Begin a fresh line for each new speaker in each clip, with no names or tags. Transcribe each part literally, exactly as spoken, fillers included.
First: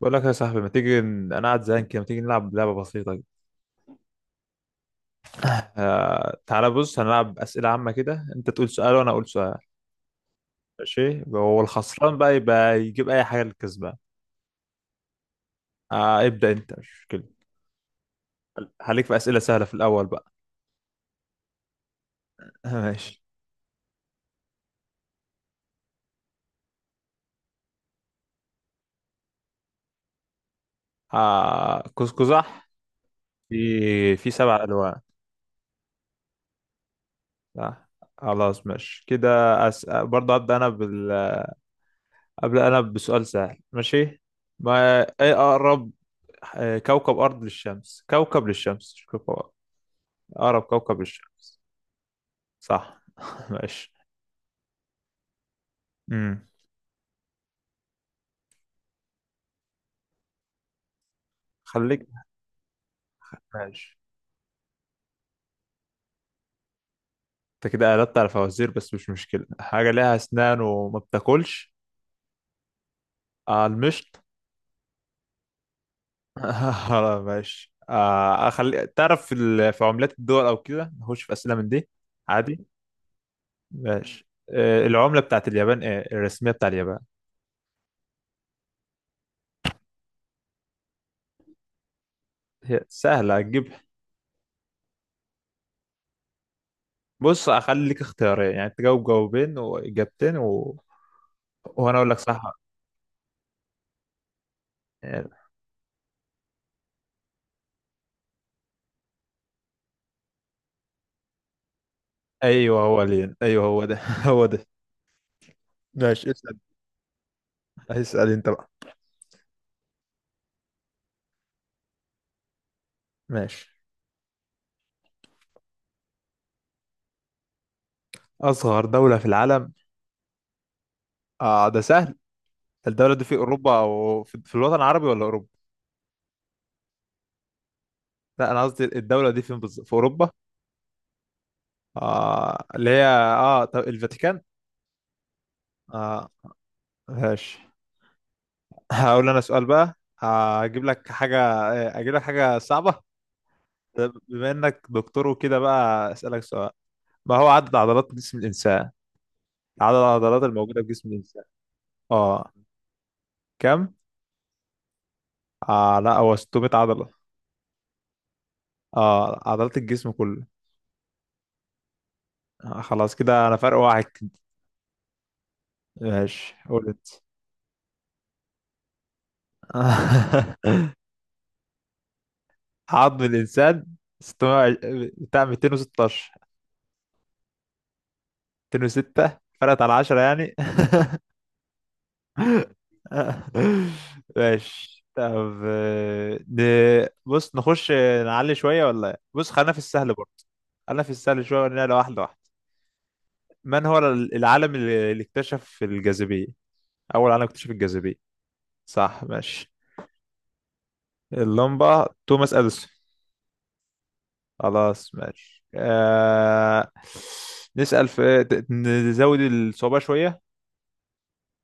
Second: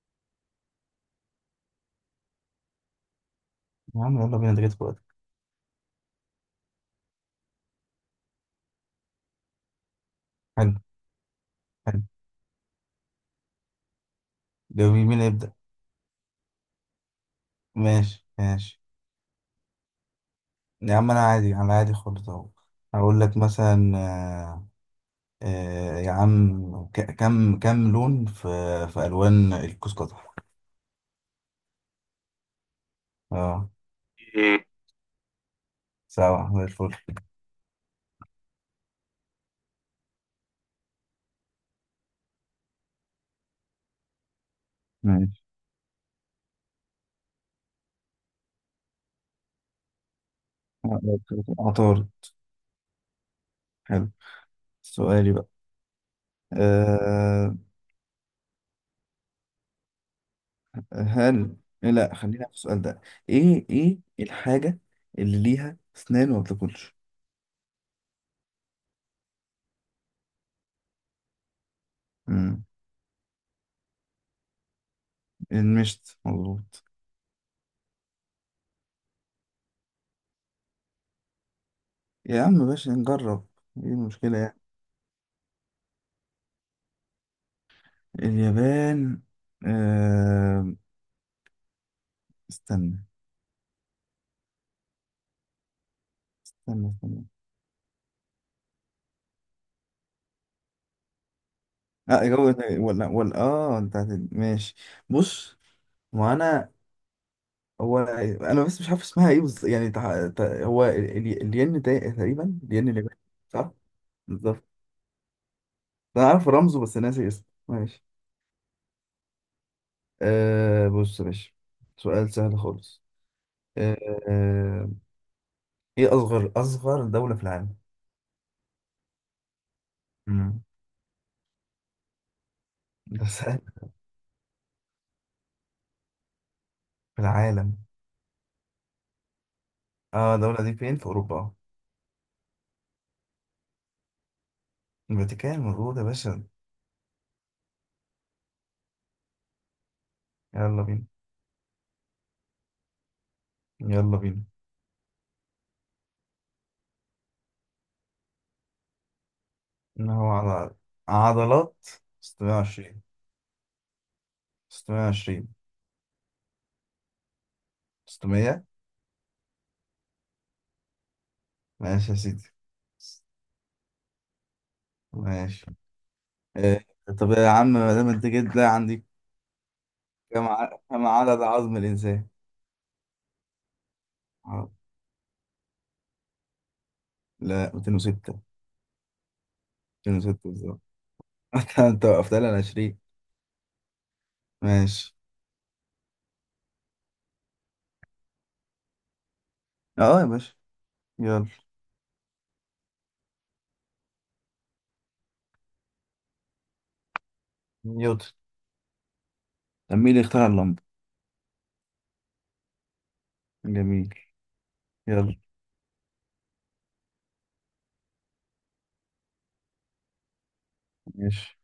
بقول لك يا صاحبي، ما تيجي ن- انا قاعد زهقان كده، ما تيجي نلعب لعبه بسيطه كده.
يا عم يلا بينا ده جت في وقتك.
آه، تعالى بص هنلعب اسئله عامه كده، انت تقول سؤال وانا اقول سؤال.
حلو.
ماشي، هو
حلو.
الخسران بقى يبقى يجيب اي حاجه للكسبان.
جميل، مين يبدأ؟
آه ابدا انت، مش مشكله.
ماشي ماشي
هليك في اسئله سهله في الاول بقى.
يا عم أنا عادي على عادي خالص أهو. هقول
ماشي.
لك مثلا آه آه يا عم ك- كم كم لون في في ألوان الكوس قزح؟
آه كوسكوزح
اه.
في في سبع
إيه.
الوان.
سبعة زي الفل.
صح. خلاص ماشي كده. أس... برضه ابدا انا بال... ابدا انا بسؤال سهل، ماشي. ما ايه
ماشي.
اقرب؟ آه، كوكب ارض للشمس، كوكب للشمس مش كوكب. أقرب كوكب للشمس.
عطار.
صح. ماشي.
حلو. سؤالي بقى.
امم.
أه. هل،
خليك.
لا خلينا في السؤال ده. ايه
ماشي.
ايه الحاجة اللي ليها اسنان وما بتاكلش؟
أنت كده قلبت على فوازير، بس مش مشكلة. حاجة ليها أسنان وما بتاكلش؟
مم،
آه، المشط.
المشط مظبوط.
آه، ماشي. آه أخلي تعرف في ال- في عملات الدول أو كده، نخش في أسئلة من دي.
يا عم
عادي.
ماشي نجرب. ايه
ماشي،
المشكلة يعني؟
آه العملة بتاعت اليابان إيه الرسمية بتاع اليابان؟
اليابان. آه...
هي
استنى.
سهلة هتجيب.
استنى استنى
بص أخليك اختيارين، يعني تجاوب جاوبين وإجابتين و... وأنا أقول لك
اه جو.
صح.
ولا ولا اه انت هت- ماشي.
يعني
بص، ما انا، هو انا بس مش عارف اسمها ايه، بس يعني تع... تع... هو ال- ال- الين تا- تقريبا
أيوه
الين
هو
الياباني.
لين، أيوه
صح.
هو ده هو ده.
بالظبط. انا
ماشي،
عارف
اسأل.
رمزه بس ناسي اسمه، ماشي.
اسأل انت بقى.
آه... بص يا باشا، سؤال سهل خالص.
ماشي،
آه... آه، ايه اصغر اصغر دولة في العالم؟
أصغر دولة في العالم.
مم.
آه ده سهل. الدولة دي
ده
في
سهل.
أوروبا أو في, في الوطن العربي ولا أوروبا؟
في العالم.
لا، أنا قصدي الدولة دي فين بالظبط؟ في أوروبا؟
اه الدولة دي فين، في أوروبا؟
آه، اللي هي آه طب الفاتيكان؟
الفاتيكان مظبوط يا
آه.
باشا.
ماشي. هقول أنا سؤال بقى. آه،
يلا
أجيب
بينا.
لك حاجة آه، أجيب لك حاجة صعبة. طب
يلا بينا.
بما إنك دكتور وكده بقى، أسألك سؤال. ما هو عدد عضلات جسم الإنسان؟ عدد
إن هو
العضلات
على
الموجودة في جسم الإنسان؟
عضلات
آه.
ستمية وعشرين.
كم؟
ستمية وعشرين.
آه، لا هو ستمية عضلة.
ستمية.
آه عضلات الجسم كله.
ماشي يا سيدي.
آه، خلاص كده انا فرق واحد كده.
ماشي.
ماشي،
إيه.
قول انت.
طب يا عم ما دام أنت جيت ده عندي، كم ع- كم عدد عظم الإنسان؟
عظم الانسان
ع-
ستمية، بتاع ميتين وستاشر،
لا مياتين وستة.
ميتين وستة، فرقت على عشرة
مئتين وستة
يعني.
بالظبط. أنت أنت وقفت لي على عشرين.
ماشي،
ماشي.
طب آه، ن- بص نخش، نعلي شوية ولا إيه؟ بص خلينا في السهل
اه يا
برضه.
باشا.
خلينا في السهل
يلا.
شوية ونعلى واحدة واحدة. من هو ال- العالم اللي اللي اكتشف الجاذبية؟ أول عالم اكتشف الجاذبية.
نيوتن.
صح، ماشي.
طب مين اللي اخترع اللمبة؟
اللمبة توماس أديسون.
جميل.
خلاص،
يلا.
ماشي. آه... نسأل في ت- نزود الصعوبة شوية.
ماشي.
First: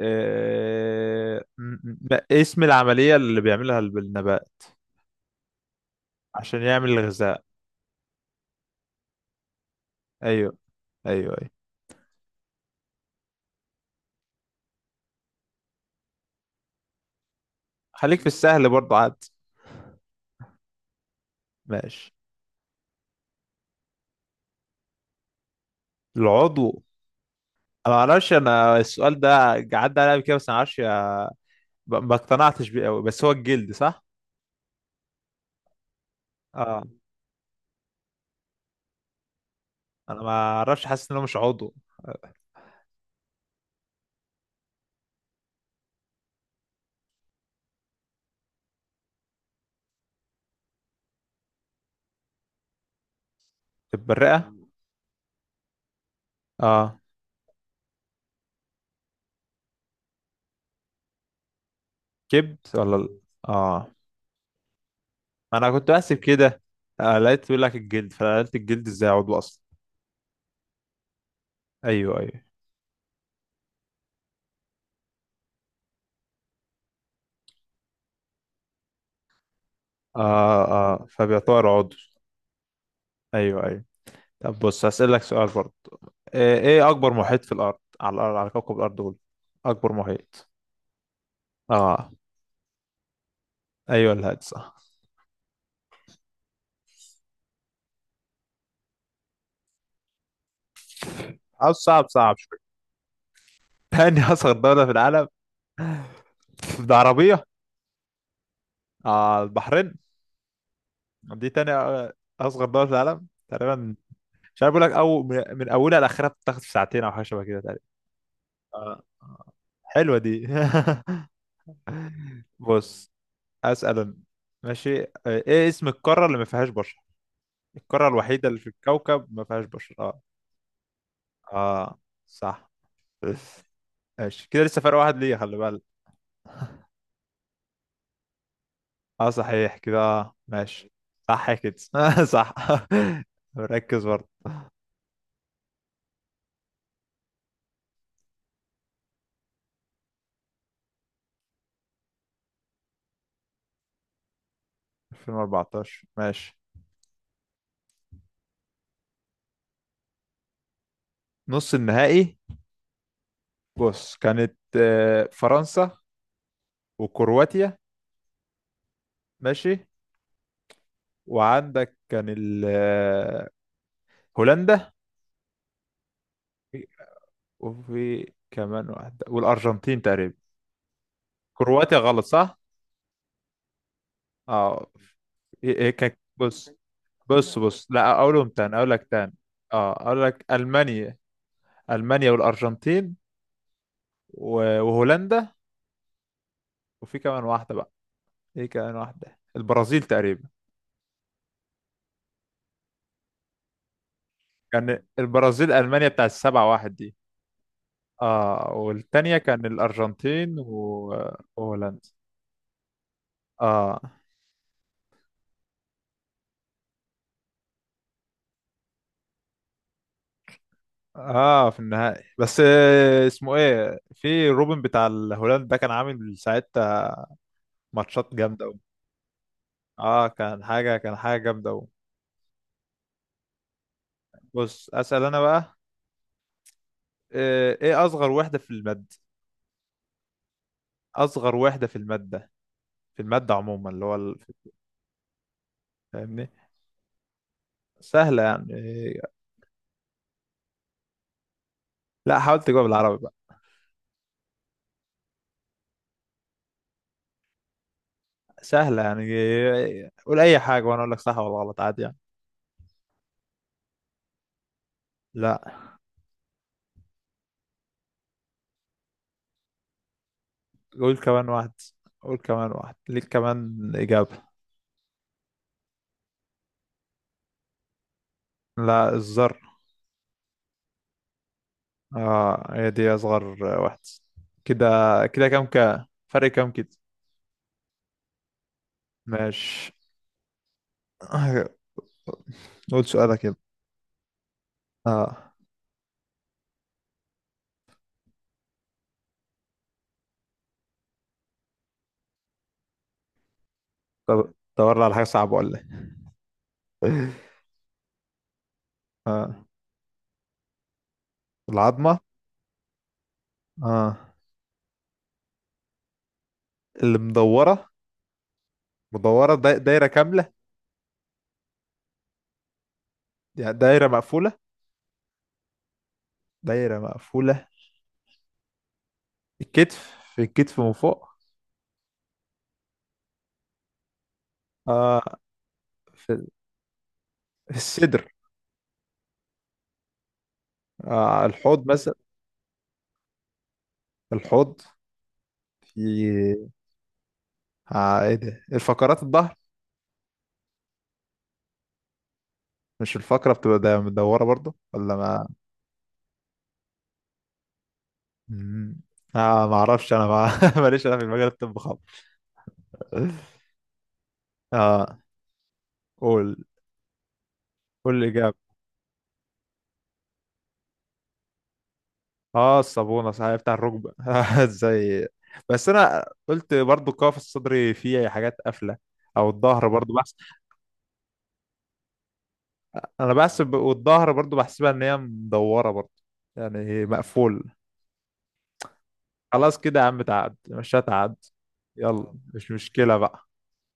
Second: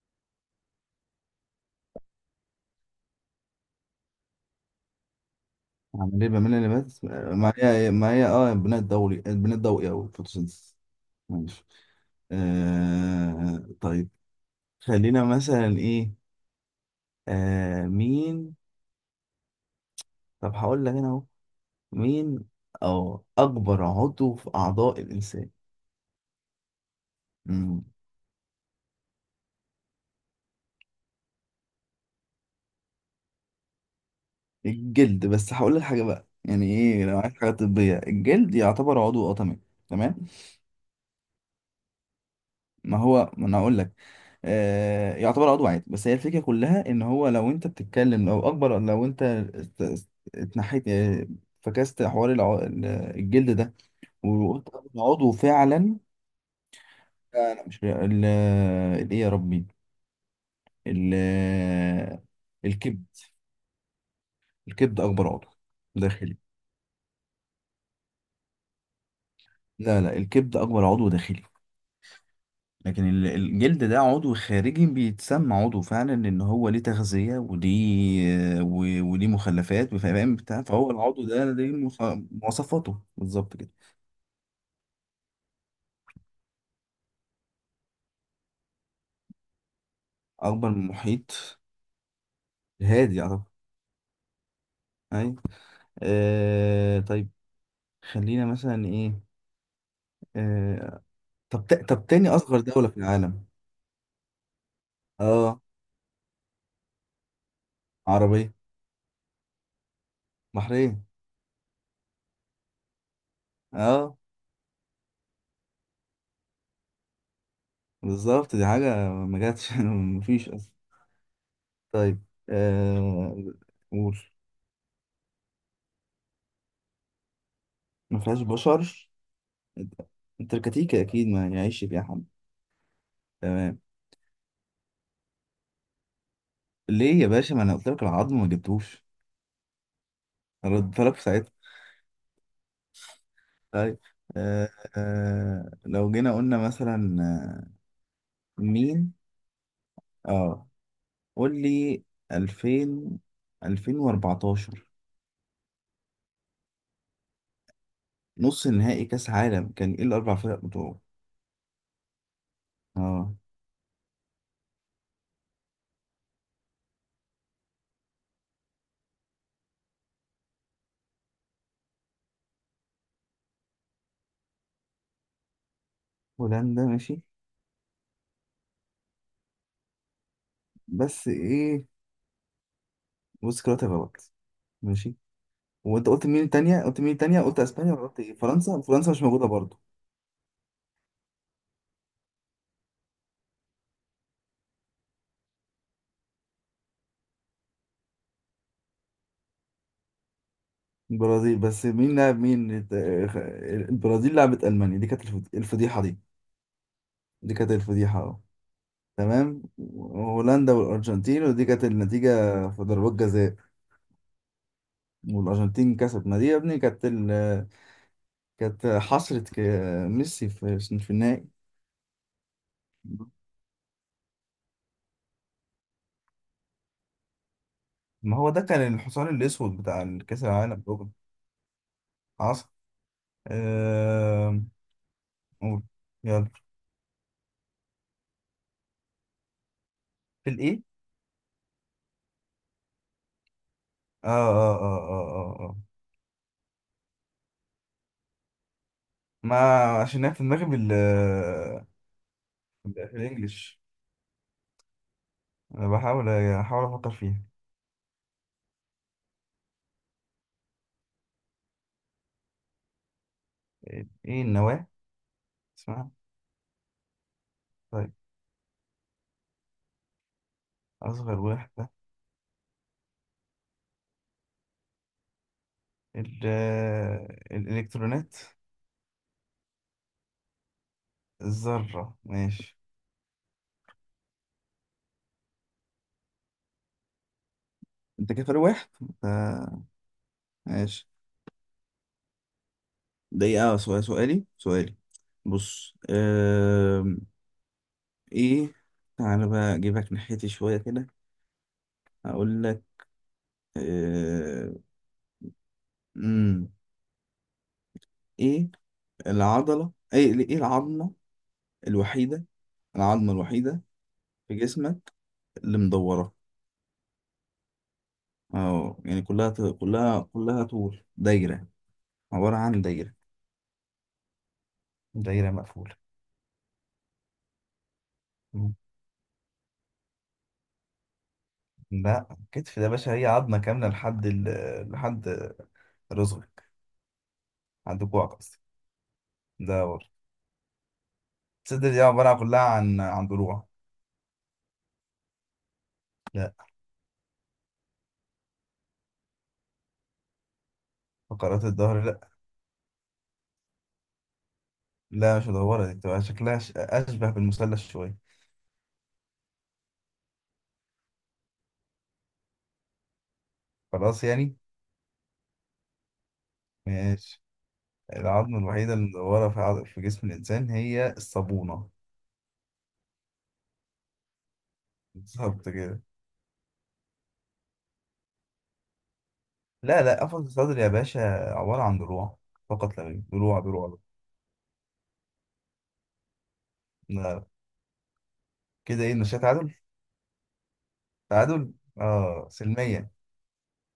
آه... م- م- ما اسم العملية اللي بيعملها الب- النبات
عامل ايه بميل
عشان
اللي
يعمل
بس
الغذاء؟
ما هي ما هي اه بناء الضوئي، البناء الضوئي او
أيوه،
الفوتوسينثيسيس.
أيوه أيوه.
ماشي. آه طيب، خلينا مثلا ايه. آه
خليك في
مين.
السهل برضه عاد.
طب هقول لك انا اهو.
ماشي،
مين او اكبر عضو في اعضاء الانسان؟
العضو.
مم.
أنا معرفش أنا السؤال ده، عدى عليا قبل كده، بس أنا معرفش. ما ما اقتنعتش بيه أوي، بس هو الجلد صح؟
الجلد، بس هقول لك حاجه بقى، يعني
أه.
ايه لو عايز حاجه طبيه الجلد يعتبر عضو اه، تمام.
أنا
تمام.
ما أعرفش، حاسس إنه مش عضو.
ما هو ما انا اقول لك. آه يعتبر عضو عادي، بس هي الفكره كلها ان هو لو انت بتتكلم لو اكبر لو انت ات- ات- اتنحيت آه، فكست حوار الع- ال- الجلد ده
البرقة.
وقلت أنا عضو فعلا.
أه،
لا لا مش ال- الايه يا ربي، ال-
كبد ولا
الكبد.
ال- اه،
الكبد اكبر عضو
ما انا كنت بحسب
داخلي.
كده. آه، لقيت بيقول لك الجلد، فقلت الجلد ازاي عضو اصلا.
لا لا الكبد اكبر عضو داخلي،
ايوه ايوه.
لكن ال- الجلد ده عضو خارجي بيتسمى عضو فعلا ان هو ليه تغذية وليه و- وليه مخلفات فاهم بتاع،
اه
فهو
اه،
العضو ده
فبيعتبر
ليه
عضو.
مخ- مواصفاته بالظبط
ايوه
كده.
ايوه. طب بص هسألك سؤال برضه. آه، ايه اكبر محيط في الارض، على الارض، على كوكب الارض، قول. اكبر محيط.
اكبر من المحيط
اه.
الهادي اعتقد.
ايوه الهادي صح.
ايوه. آه طيب، خلينا مثلا ايه. آه طب
او
تا- طب
صعب،
تاني
صعب
اصغر
شويه.
دولة في العالم.
تاني اصغر دوله في العالم.
اه
ده عربيه.
عربية.
اه البحرين.
بحرين.
دي تاني آه، اصغر دوله في العالم تقريبا.
اه
مش عارف اقول لك، او من من اولها لاخرها بتاخد في ساعتين او حاجه شبه كده تقريبا.
بالظبط، دي
آه.
حاجة ما
آه.
جاتش
حلوه دي.
مفيش اصلا. طيب.
بص
آه.
اسال أنا.
قول.
ماشي، آه ايه اسم القاره اللي ما فيهاش بشر؟ القاره
ما فيهاش
الوحيده اللي في
بشر،
الكوكب ما فيهاش بشر، اه.
التركتيكة أكيد ما يعيش
اه،
فيها حد.
صح.
تمام.
ماشي كده، لسه فرق واحد ليا، خلي بالك.
ليه يا باشا، ما أنا قلت لك العظم ما جبتوش،
اه صحيح كده، آه ماشي.
رد لك في
صح
ساعتها.
كده. صح.
طيب.
ركز برضه.
آه آه لو جينا قلنا مثلا آه، مين اه قول لي ألفين، ألفين وأربعة عشر
ألفين وأربعتاشر ماشي،
نص نهائي كأس عالم كان ايه الأربع فرق بتوعه؟
نص النهائي.
اه.
بص، كانت آه، فرنسا، وكرواتيا. ماشي، وعندك كان ال- آه، هولندا.
هولندا ماشي.
وفي كمان واحدة، والأرجنتين تقريبا.
بس ايه،
كرواتيا غلط صح؟
بص كرات غلط.
اه.
ماشي.
إيه إيه
وانت
كان،
قلت مين
بص
التانية، قلت مين التانية،
بص
قلت
بص،
اسبانيا ولا
لا
قلت ايه،
أقولهم تاني،
فرنسا؟
أقول لك
فرنسا مش
تاني.
موجودة برضه.
اه، أقول لك ألمانيا. ألمانيا والأرجنتين و- وهولندا. وفي كمان واحدة بقى. ايه كمان واحدة؟ البرازيل تقريبا.
البرازيل. بس مين لعب مين الت- البرازيل لعبت ألمانيا،
كان
دي كانت الفض-
البرازيل
الفضيحة
ألمانيا
دي.
بتاع السبعة واحد دي.
دي كانت الفضيحة اه.
اه، والتانية
تمام.
كان الأرجنتين
هولندا
و-
والأرجنتين، ودي كانت
وهولندا.
النتيجة في ضربات جزاء
اه
والأرجنتين كسبت، ما دي يا ابني كانت ال... كانت حصرة ك- ميسي في في النهائي.
اه، في النهائي، بس آه، اسمه ايه في روبن بتاع الهولند ده كان عامل ساعتها ماتشات
ما هو ده
جامده قوي.
كان الحصان الأسود بتاع
اه،
الكأس
كان
العالم
حاجه
برضه.
كان حاجه جامده قوي.
حصل. آه...
بص اسال انا بقى.
قول. يلا.
آه، ايه اصغر وحده في الماده؟
في الإيه؟
اصغر وحده في الماده، في الماده عموما اللي هو
آه
ال-
آه آه آه آه آه.
فاهمني؟ سهله يعني. آه.
ما، عشان هي في دماغي بال،
لا، حاولت تجاوب بالعربي بقى.
بالإنجلش. أنا بحاول أحاول أفكر فيها.
سهله يعني. آه، قول اي حاجه وانا اقول لك صح ولا غلط، عادي يعني.
إيه النواة
لا.
اسمها؟ طيب.
قول
أصغر
كمان واحد.
واحدة.
قول كمان واحد، ليك كمان اجابه.
ال آه، الإلكترونات.
لا، الذره.
الذرة
اه،
ماشي.
هي دي اصغر واحدة. كده، كده كام، كا فرق كام كده.
أنت كده فارق واحد. آه،
ماشي.
ماشي.
قول سؤالك يلا.
دقيقة سؤال، سؤالي سؤالي
اه،
بص. آم، إيه، تعالى بقى أجيبك ناحيتي شوية كده. هقول لك
طب
آه،
دور على حاجة صعبة ولا ايه.
مم، إيه
اه،
العضلة، إيه إيه العظمة
العظمة.
الوحيدة، العظمة الوحيدة
اه،
في جسمك اللي مدورة؟
اللي مدورة.
اه يعني كلها
مدورة، دا- دايرة
كلها
كاملة،
كلها طول دايرة. عبارة عن دايرة.
يعني دايرة مقفولة.
دايرة مقفولة.
دايرة مقفولة.
مم.
الكتف، في الكتف من فوق.
لا الكتف ده يا باشا هي عظمة كاملة لحد ال...
اه،
لحد
في
رزقك،
في
عند كوعك
الصدر.
قصدي، ده ورا.
آه الحوض
الصدر دي
مثلا.
عبارة كلها عن عن ضلوع.
الحوض.
لا.
في. آه ايه ده، الفقرات الظهر.
فقرات الظهر لا.
مش الفقرة بتبقى دا- مدورة برضو ولا
لا
ما؟
مش مدورة، دي بتبقى شكلها ش- أشبه بالمثلث شوية.
مم. آه ما اعرفش انا ما... ماليش انا في المجال الطب خالص.
خلاص يعني.
اه، قول.
ماشي.
قول
العظمة
الاجابه.
الوحيدة اللي مدورة في عض... في جسم الإنسان هي الصابونة.
اه الصابونه صحيح بتاع الركبه. ازاي!
بالظبط
بس
كده.
انا قلت برضو القفص الصدري فيه حاجات قافله، او الظهر
لا
برضو
لا،
بحس،
قفص الصدر يا باشا عبارة عن ضلوع، فقط لا غير،
انا
ضلوع
بحسب
ضلوع.
والظهر برضو بحسبها ان هي مدوره برضو، يعني
لا.
مقفول.
كده ايه، نشاء تعادل.
خلاص كده يا عم، تعاد مش هتعد.
تعادل.
يلا
اه
مش
سلمية.
مشكله بقى.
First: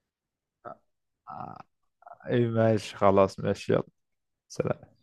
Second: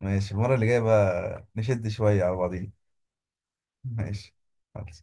ماشي المرة اللي جاية بقى
آه،
نشد شوية على
ايه
بعضين.
ماشي، خلاص ماشي، يلا.
ماشي.
سلام.
خلاص.